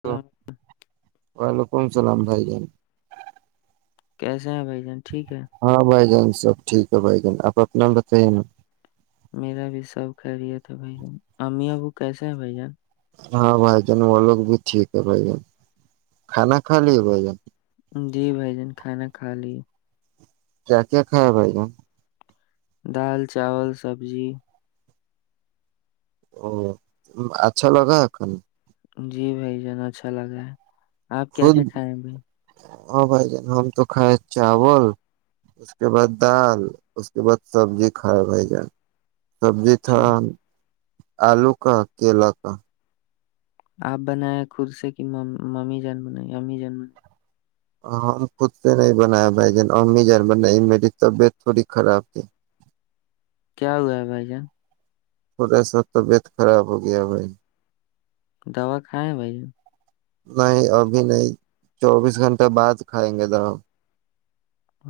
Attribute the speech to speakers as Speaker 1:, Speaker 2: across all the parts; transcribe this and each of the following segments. Speaker 1: پل [unintelligible]
Speaker 2: پنچلام جائی جان
Speaker 1: کیس [unintelligible] س بھائی جان ٹھیک ہے
Speaker 2: ہاں بھائی جان سب ٹھیک ہے بھائی گن آپ اپنا بتائیے نا
Speaker 1: میرا بھی سب خرییا تھا بھائی جان امی ابو کیسے ہیں بھائی جان
Speaker 2: ہاں بائی جان الگ بھی ٹھیک ہے بائی جان کھانا کھا لیے بائی جان
Speaker 1: جی بھائی جان کھانا کھا لی
Speaker 2: کیا کیا کھ بھائی جان
Speaker 1: دال چاول سبزی
Speaker 2: ا اچھا لگا ان
Speaker 1: جی بھائی جانا اچھا لگا ہے آپ کیا
Speaker 2: خود
Speaker 1: کیا کھائے ہیں بھائی
Speaker 2: ہاں بھائی جان ہم تو کھائے چاول اس کے بعد دال اس کے بعد سبزی کھائے بھائی جان سبزی
Speaker 1: اچھا
Speaker 2: تھان آلو کا کیلا کا
Speaker 1: آپ بناائے خود سے کہ ممی جان بنائی امی جان بنائی
Speaker 2: ہم خود سے نہیں بنایا بھائی جان امی جان بنائی میری طبیعت تھوڑی خراب تھی
Speaker 1: کیا ہوا ہے بھائی جان
Speaker 2: تھوڑا سا طبیعت خراب ہو گیا بھائی
Speaker 1: دوا کھائے ہیں بھائی
Speaker 2: نہیں ابھی نہیں چوبیس گھنٹہ بعد کھائیں گے ذرا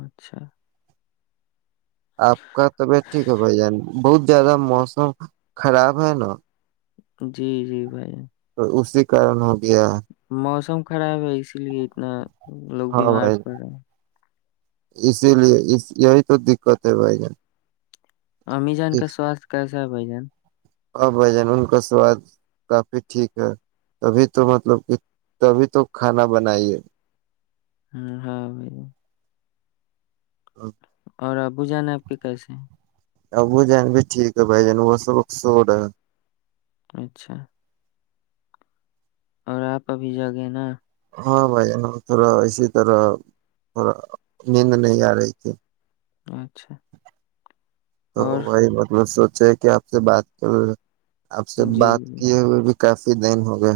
Speaker 1: اچھا [unintelligible]
Speaker 2: آپ کا طبیعت ٹھیک ہے بھائی جان بہت زیادہ موسم خراب ہے نا
Speaker 1: جی جی بھائی
Speaker 2: تو اسی کارن ہو گیا
Speaker 1: موسم خراب ہے اسی لیے اتنا لوگ
Speaker 2: ہاں
Speaker 1: بیمار
Speaker 2: بھائی
Speaker 1: پڑ رہے ہیں
Speaker 2: اسی لیے یہی تو دقت ہے بائی گ
Speaker 1: امیزان کا سوستھ کیسا ہے بھ جان
Speaker 2: ا بھ جان ان کا سواد کافی ٹھیک ہے تبھی تو مطلب کہ تبھی تو کھانا بنا ہیے
Speaker 1: ہ ہاں ب [unintelligible]
Speaker 2: ا [unintelligible]
Speaker 1: اور ابو جانا ہے آپ کے کیسے ہیں
Speaker 2: ابو جین بھی ٹھیک ہے بھائی جان وہ سب سور ہے
Speaker 1: اچھا اور آپ ابھی جاگے نا
Speaker 2: ہاں بھائی تھوڑا ایسی طرح تھوڑا نیند نہیں آ رہے تھ
Speaker 1: اچھا
Speaker 2: تو
Speaker 1: اور
Speaker 2: وہی بات میں سوچ ھ کہ آپ سے بات کر رہے ہیں آپ سے
Speaker 1: جی
Speaker 2: بات کیے ہوئے بھی کافی دن ہو گئے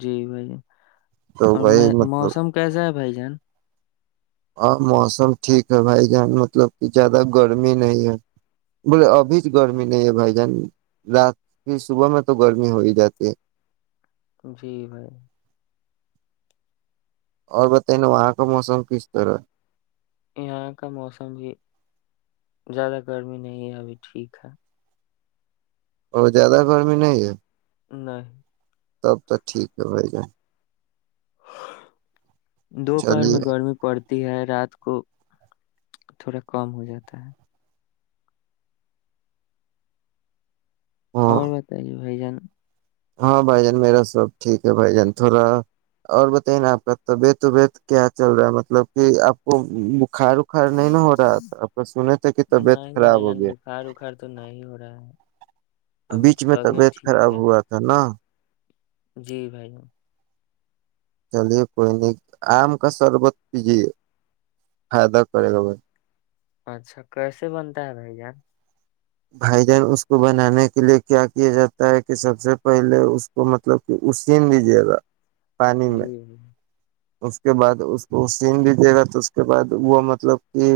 Speaker 1: جی بھائی
Speaker 2: تو
Speaker 1: اور
Speaker 2: وہی
Speaker 1: میں
Speaker 2: مطلب
Speaker 1: موسم کیسا ہے بھائی جان
Speaker 2: ہاں موسم ٹھیک ہے بھائی جان مطلب کہ زیادہ گرمی نہیں ہے بولے ابھی گرمی نہیں ہے بھائی جان رات کی صبح میں تو گرمی ہو ہی جاتی ہے
Speaker 1: جی بھائی
Speaker 2: اور بتائ نا وہاں کا موسم کی اس طر ہے
Speaker 1: یہاں کا موسم بھی زیادہ گرمی نہیں ہے ابھی ٹھیک ہے
Speaker 2: اور زیادہ گرمی نہیں ہے
Speaker 1: نہیں
Speaker 2: تب تو ٹھیک ہے بھائی جان
Speaker 1: دوپہر
Speaker 2: چلیے
Speaker 1: میں گرمی پڑتی د ہے رات کو تھوڑا کم ہو جاتا ہے
Speaker 2: ہاں
Speaker 1: اور بتائیے بھائی جان
Speaker 2: ہاں بھائی جان میرا سب ٹھیک ہے بھائی جان تھوڑا اور بتائیے نا آپ کا طبیعت وبیعت کیا چل رہا ہے مطلب کہ آپ کو کھاڑ اکھھاڑ نہیں ن ہو رہا تھا ا سنے تھے کہ
Speaker 1: نہیں
Speaker 2: طبیعت خراب
Speaker 1: بھائی
Speaker 2: ہو
Speaker 1: جان
Speaker 2: گیا
Speaker 1: بخار اخار تو نہیں ہو رہا ہے ابھی
Speaker 2: بیچ
Speaker 1: تو
Speaker 2: میں طبیعت
Speaker 1: ٹھیک
Speaker 2: خراب
Speaker 1: ہے
Speaker 2: ہوا تھا نا
Speaker 1: جی بھائی
Speaker 2: چلیے کوئی نہیں آم کا شربت پیجیے فائدہ کرے گا بھائی
Speaker 1: اچھا کیسے بنتا ہے بھائی جان
Speaker 2: بھائی جان اس کو بنانے کے لئے کیا کیا جاتا ہے کہ سب سے پہلے اس کو مطلب کہ اسین دیجیے گا پانی
Speaker 1: جی
Speaker 2: میں
Speaker 1: جی
Speaker 2: اس کے بعد اس کو سین دیجیے گا تو اس کے بعد وہ مطلب کہ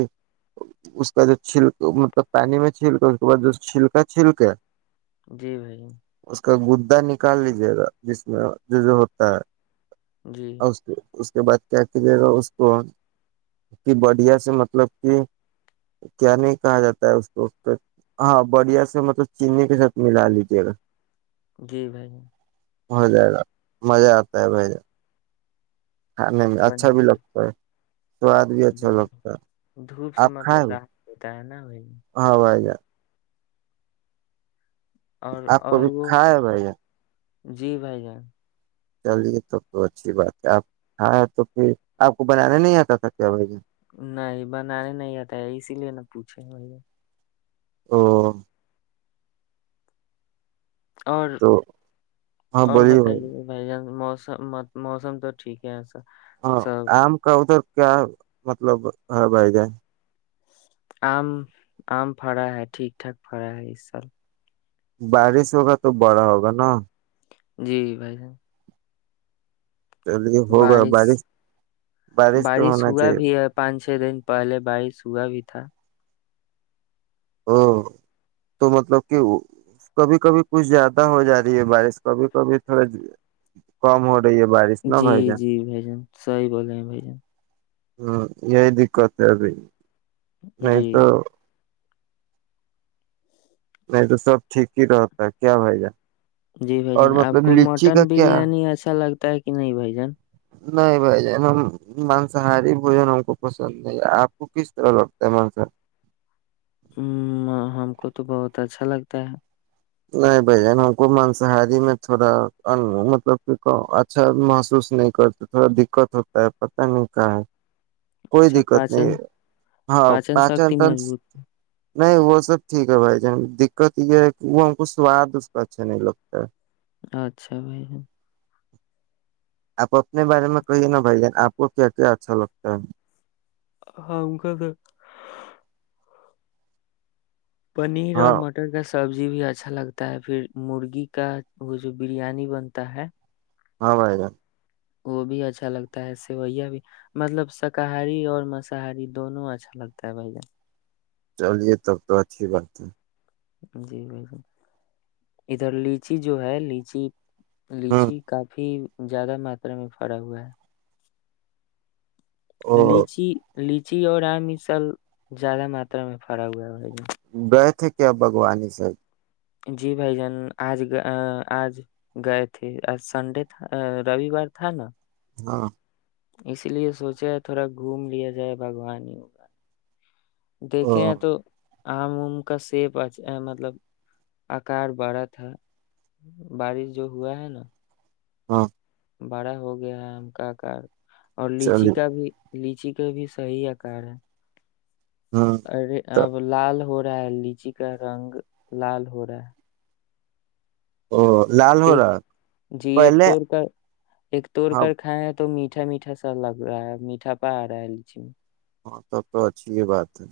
Speaker 2: اس کا جو چھلک مطلب پانی میں چھیلک اس کے بعد جو چھلکا چھلک
Speaker 1: جی بھائی
Speaker 2: اس کا گدا نکال لیجیے گا جس میں جو جو ہوتا ہے
Speaker 1: جی
Speaker 2: اور اس کے بعد کیا کیجے گا اس کو کہ بڑھیا سے مطلب کہ کیا نہیں کہا جاتا ہے اس کو ہاں بڑھیا سے مطلب چینی کے ساتھ ملا لیجیے گا
Speaker 1: جی بھائی
Speaker 2: ہو جائے گا مزہ آتا ہے بھائی جان کھانے میں
Speaker 1: بن
Speaker 2: اچھا
Speaker 1: جائے
Speaker 2: بھی
Speaker 1: گا
Speaker 2: لگتا ہے سواد بھی اچھا
Speaker 1: جی
Speaker 2: لگتا ہے
Speaker 1: دھوپ سے
Speaker 2: آپ کھائے
Speaker 1: مطلب ر
Speaker 2: ہو؟
Speaker 1: ت نا ہو
Speaker 2: ہاں وائی جائے
Speaker 1: اور
Speaker 2: آپ کو
Speaker 1: اور
Speaker 2: بھی
Speaker 1: وہ
Speaker 2: کھا ہے بھائی
Speaker 1: جی بھائی جان
Speaker 2: چلیے تو تو اچھی بات ہے آپ ہاں تو پھر آپ کو بنانا نہیں آتا تھا کیا بھ
Speaker 1: نہیں بنانے نہیں آتا ہے اسی لیے نہ پوچھے ب
Speaker 2: [unintelligible]
Speaker 1: اور
Speaker 2: تو ہاں
Speaker 1: اور
Speaker 2: بولیے
Speaker 1: بتائیےے بھائی جان مو م موسم تو ٹھیک ہےسر
Speaker 2: ہاں آم کا ادھر کیا مطلب ہے بھائی جائے
Speaker 1: آم آم پھڑا ہے ٹھیک ٹھاک پڑا ہے اس سال
Speaker 2: بارش ہوگا تو بڑا ہوگا نا
Speaker 1: جی بھائی صاح
Speaker 2: چلیے ہوگا
Speaker 1: بارش
Speaker 2: تو
Speaker 1: بارش
Speaker 2: ہونا
Speaker 1: ہوا
Speaker 2: چاہیے
Speaker 1: بھی ہے پانچ چھ دن پہلے بارش ہوا بھی [unintelligible]
Speaker 2: ا تو مطلب کہ کبھی کبھی کچھ زیادہ ہو جا رہی ہے بارش کبھی کبھی تھوڑا کم ہو رہی ہے بارش نہ
Speaker 1: جی
Speaker 2: بھائی جان
Speaker 1: جی بھ جان سی بول رہے ہیں بھ جان
Speaker 2: ہاں یہی دقت ہے ابھی نہیں
Speaker 1: جی
Speaker 2: تو نہیں تو سب ٹھیک ہی رہتا ہے کیا بھائی جان
Speaker 1: جی بھائی
Speaker 2: اور
Speaker 1: جان آپ
Speaker 2: مطلب
Speaker 1: کو
Speaker 2: لچی کا
Speaker 1: مٹن
Speaker 2: کیا
Speaker 1: بریانی اچھا لگتا تا ہے کہ نہیں بائی جان
Speaker 2: نہیں بھائی ج مانساہاری بوجن ہم کو پسند نہیں ہے آپ کو کس طرح لگتا ہے مانسار
Speaker 1: ہ ہم کو تو بہت اچھا لگتا ہے
Speaker 2: نہیں بھ ج ہم کو مانساہاری میں تھوڑا مطلب اچھا محسوس نہیں کرتے تھوڑا دقت ہوتا ہے پت نہیں کیا ہے کوئی
Speaker 1: اچھا
Speaker 2: دقت نہیں
Speaker 1: پاچن
Speaker 2: ہاں
Speaker 1: پاچن
Speaker 2: پچن
Speaker 1: شکتی
Speaker 2: ت
Speaker 1: مضبوط
Speaker 2: نہیں وہ سب ٹھیک ہے بھائی جان دقت یہ ہے وہ ہم کو سواد اس کا اچھا نہیں لگتا
Speaker 1: اچھا بھائی
Speaker 2: آپ اپنے بارے میں کہیے نا بھائی جان آپ کو کیا کیا اچھا لگتا ہے
Speaker 1: ہاں ا کا تو پنیر
Speaker 2: ہاں
Speaker 1: اور مٹر کا س سبزی بھی اچھا لگتا ہے پھر مرغی کا وہ جو بریانی بنتا ہے
Speaker 2: ہاں بائے جا
Speaker 1: وہ بھی اچھا لگتا ہے سویا بھی مطلب شاکاہاری اور مساہاری دونوں اچھا لگتا ہے بھائی جان
Speaker 2: چلیے تب تو اچھی بات ہے
Speaker 1: جی بائی ادھر لیچی جو ہے لیچی
Speaker 2: ہ
Speaker 1: لیچی کافی زیادہ ماترا میں پڑا ہوا ہے
Speaker 2: وہ
Speaker 1: لچی لچی اور آم اس سب زیادہ ماترا میں پھرا ہوا ہے
Speaker 2: گئے تھے کیا بھگوانی صاحب
Speaker 1: جی بھائی جان آج آج گئے تھے آج سنڈے تھا رووار تھا نا
Speaker 2: ہاں
Speaker 1: اس لیے سوچے تھوڑا گھوم لیا جائے باگوانی ہو کا
Speaker 2: او
Speaker 1: دیکھے ہیں تو آم ام کا سیب مطلب آکار بڑا تھا بارش جو ہوا ہے نا
Speaker 2: ہاں
Speaker 1: بڑا ہو گیا ہے ہم کہ کر اور لچی
Speaker 2: چلیے
Speaker 1: کا بھی لیچی کا بھی صحی آکار ہے
Speaker 2: ہاں
Speaker 1: اے
Speaker 2: تو
Speaker 1: اب لال ہو ا لیچی کا رنگ لال ہو رہا ہے
Speaker 2: او لال ہو
Speaker 1: ایک
Speaker 2: رہا
Speaker 1: جی ایک
Speaker 2: پہلے
Speaker 1: توڑ کر ایک توڑ
Speaker 2: ہاں
Speaker 1: کر کھائائے تو میٹ میٹھا میٹھا سا لگ رہا ہے میھا پا آ رہا ہے لچی میں
Speaker 2: ہاں سب تو اچھی یہ بات ہے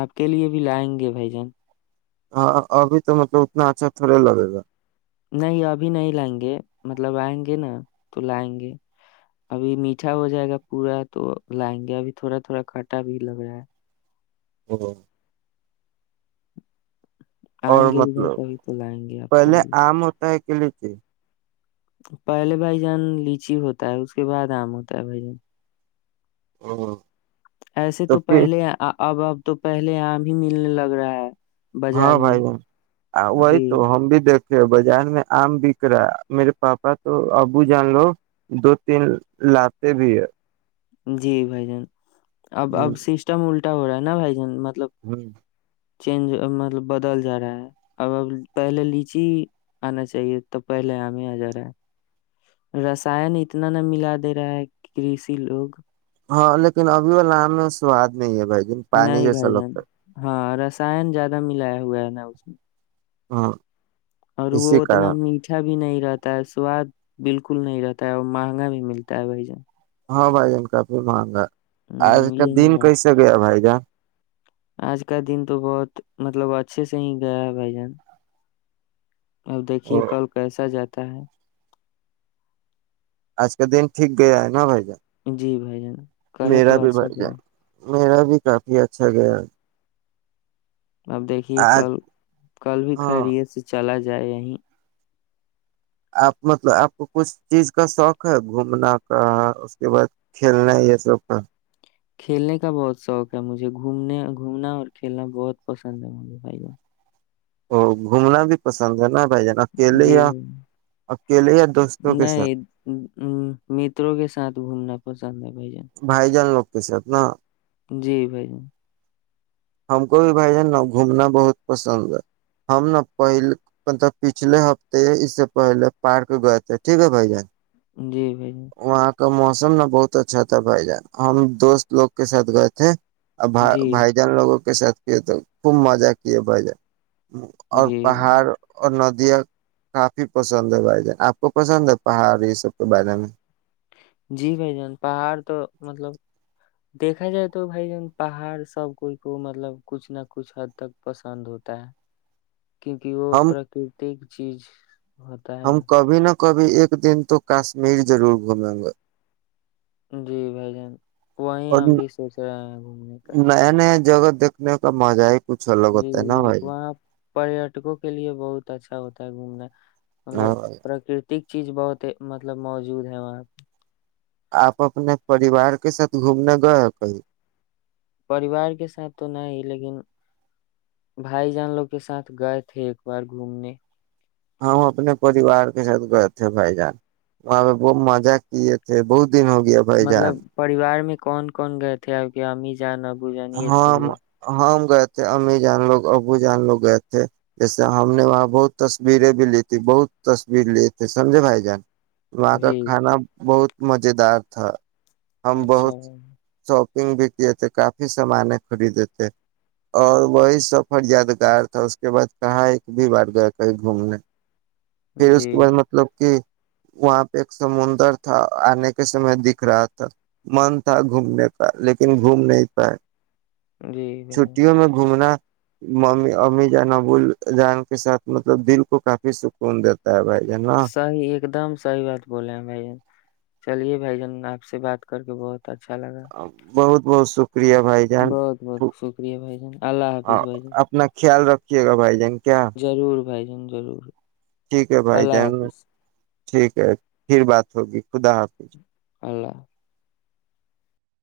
Speaker 1: آپ کے لیے بھی لائیں گے بھائی جان
Speaker 2: ہاں ابھی تو مطلب اتنا اچھا تھوڑے لگے گا
Speaker 1: نہیں ابھی نہیں لائیں گے مطلب آئیں گے نا تو لائیں گے ابھی میٹھا ہو جائے گا پورا تو لائیں گے ابھی تھوڑا تھوڑا کانٹا بھی لگ رہا ہے
Speaker 2: ہ اور
Speaker 1: آئیں گے ادھر
Speaker 2: مطلب
Speaker 1: کبھی تو لائیں گے آپ کے
Speaker 2: پہلے
Speaker 1: لیے
Speaker 2: آم ہوتا ہے کلچ
Speaker 1: پہلے بھائی جان لیچی ہوتا ہے اس کے بعد آم ہوتا ہے بھائی جان
Speaker 2: ہ
Speaker 1: ایسے تو پہلے اب اب تو پہلے آم ہی ملنے لگ رہا ہے
Speaker 2: ہاں
Speaker 1: بازار میں
Speaker 2: بھائی جن وہی
Speaker 1: جی
Speaker 2: تو ہم بھی دیکھ بازار میں آم بک رہا میرے پاپا تو ابو جان لو دو تین لاتے بھی ہے
Speaker 1: جی بھائی جان اب اب سسٹم الٹا ہو رہا ہےا بائی ج م
Speaker 2: ہوں
Speaker 1: چینج مطلب بدل جا رہا ہے اب اب پہلے لیچی آنا چاہیے تب پہلے آم آ جا رہا ہے رسائن اتنا نہ ملا دے رہا ہے کرسی لوگ
Speaker 2: ہاں لیکن ابھی والا آم میں سواد نہیں ہے بھ ج پانی جیسا لگتا
Speaker 1: سان زیادہ ملایا ہوا ہے نا اس میں
Speaker 2: ہ
Speaker 1: اور وہ
Speaker 2: اسی
Speaker 1: اتنا
Speaker 2: کارن
Speaker 1: میٹھا بھی نہیں رہتا ہے سواد بالکل نہیں رہتا ہے اور مہنگا بھی ملتا ہے بھائی جن
Speaker 2: ہاں بھائی جن کا بھی مہنگا آج
Speaker 1: ہوں،
Speaker 2: کا
Speaker 1: یہی
Speaker 2: دن
Speaker 1: بات
Speaker 2: کیسے گیا بھائی جان
Speaker 1: آج کا دن تو بہت مطلب اچھے سے ہی گیا ہے بھائی جان اب دیکھیے کل کیسا جاتا تا ہے
Speaker 2: آج کا دن ٹھیک گیا ہے نا بھائی جان
Speaker 1: جی بھائی جان کہے
Speaker 2: میرا
Speaker 1: تو
Speaker 2: بھی
Speaker 1: اچھا
Speaker 2: بر
Speaker 1: کیا
Speaker 2: جائے
Speaker 1: ہے۔
Speaker 2: میرا بھی بھی کافی اچھا گیا
Speaker 1: اب دیکھیے
Speaker 2: آج
Speaker 1: کل کل بھی
Speaker 2: ہاں
Speaker 1: خریی ہے سے چلا جائے جائے یہیں
Speaker 2: آپ مطلب آپ کو کچھ چیز کا شوق ہے گھومنا کا اس کے بعد کھیلنا یہ شوق کا
Speaker 1: کھیلنے کا بہت شوق ہے مجھے گھومنے گھومنا اور کھیلنا بہت پسند ہے مجھے بھائی جان
Speaker 2: ا گھومنا بھی پسند ہے نا بھائی جان اکیلے
Speaker 1: جی
Speaker 2: یا اکیلے یا
Speaker 1: ب
Speaker 2: دوستوں کے ساتھ
Speaker 1: نہیں متروں کے ساتھ گھومنا پسند ہے بھائی جان
Speaker 2: کیسے اپنا
Speaker 1: جی بھائی ج
Speaker 2: ہم کو بھی بھائی جان نا گھومنا بہت پسند ہے ہم نا پہل مطلب پچھلے ہفتے اس سے پہلے پارک گئے تھے ٹھیک ہے بھائی جان
Speaker 1: جی بھائی ج
Speaker 2: وہاں کا موسم نا بہت اچھا تھا بھائی جان ہم دوست لوگ کے ساتھ گئے تھے ب
Speaker 1: جی
Speaker 2: بائی لوگوں کے ساتھ کیے تو خوب مزہ کیے بھائی جان اور
Speaker 1: جی
Speaker 2: پہاڑ اور ندی دیا کافی پسند ہے بھائی جان آپ کو پسند ہے پہاڑ یہ سب کے بارے میں
Speaker 1: جی بھائی جان پہاڑ تو مطلب دیکھا جائے تو بھائی جان پہاڑ سب کوئی کو مطلب کچھ نہ کچھ حد تک پسند ہوتا ہے کیونکہ وہ
Speaker 2: ہم
Speaker 1: پراکرتک چیز ہوتا ہے
Speaker 2: ہم
Speaker 1: نا
Speaker 2: کبھی نہ کبھی ایک دن تو کاشمیر ضرور گھومیں گا
Speaker 1: جی بھائی جان وہی
Speaker 2: اور
Speaker 1: ہم بھی سوچ رہے ہیں گھومنے کا
Speaker 2: نیا نیا جگہ دیکھنے کا مزہ ہے کچھ ال الگ ہوتا ہے نا
Speaker 1: جی وہاں پریٹکوں کے لیے بہت اچھا ہوتا ہے گھومنا مطلب
Speaker 2: ہاں بھائی
Speaker 1: پراکرتک چیز بہت مطلب موجود ہے وہاں پہ
Speaker 2: آپ اپنے پریوار کے ساتھ گھومنے گئے کہیں
Speaker 1: پریوار کے ساتھ تو نہ ہی لیکن بھائی جان لوگ کے ساتھ گئے تھے ایک بار گھومنے
Speaker 2: ہم اپنے پریوار کے ساتھ گئے تھے بھائی جان وہاں پہ بہت مزہ کیے تھے بہت دن ہو گیا بھائی جان
Speaker 1: مطلب پریوار میں کون کون گئے تھے آپ کے اامز جانا بوجان یہ سب
Speaker 2: ہم
Speaker 1: لوگ
Speaker 2: ہم گئے تھے امی جان لوگ ابو جان لوگ گئے تھے جیسے ہم نے وہاں بہت تصویریں بھی لی تھی بہت تصویر لیے تے سمجھے بھائی جان وہاں کا
Speaker 1: جی
Speaker 2: کھانا بہت مز دار تھا ہم
Speaker 1: اچھا
Speaker 2: بہت
Speaker 1: بھائی
Speaker 2: شوق پنگ بھیتی تھ کا سامان خریدے تھے اور وہی سفر یادگار تھا اس کے بعد کہاں ایک بھی بار گیا کہیں گھومنے پھر
Speaker 1: جان۔
Speaker 2: اس کے
Speaker 1: جی
Speaker 2: بعد مطلب کہ وہاں پہ ایک سمندر تھا آنے کے سمے دکھ رہا تھا من تھا گھومنے کا لیکن گھوم نہیں ب [unintelligible]
Speaker 1: جی بھائی جان
Speaker 2: چھٹیوں میں گھومنا م امی جان ابوال جان کے ساتھ مطلب دل کو کافی سکون دیتا ہے بھائی جان نا
Speaker 1: سی ایک دم سحی بات بولے ہیں بھائی چلیے بھائی جان آپ سے بات کر کے بہت اچھاء لگا
Speaker 2: بہت بہت س شکریہ بھائی جان
Speaker 1: بہت بہت شکریہ بھائی جان اللہ حافظ بھائی جان
Speaker 2: اپنا خیال رکھ کے گا بائی جائ گ
Speaker 1: ضرور بھائی جن ضرور
Speaker 2: ٹھیک ہے بھائی
Speaker 1: اللہ
Speaker 2: جان گا
Speaker 1: حافظ
Speaker 2: ٹھیک ہے پھر بات ہوگی خدا حافظ
Speaker 1: اللہ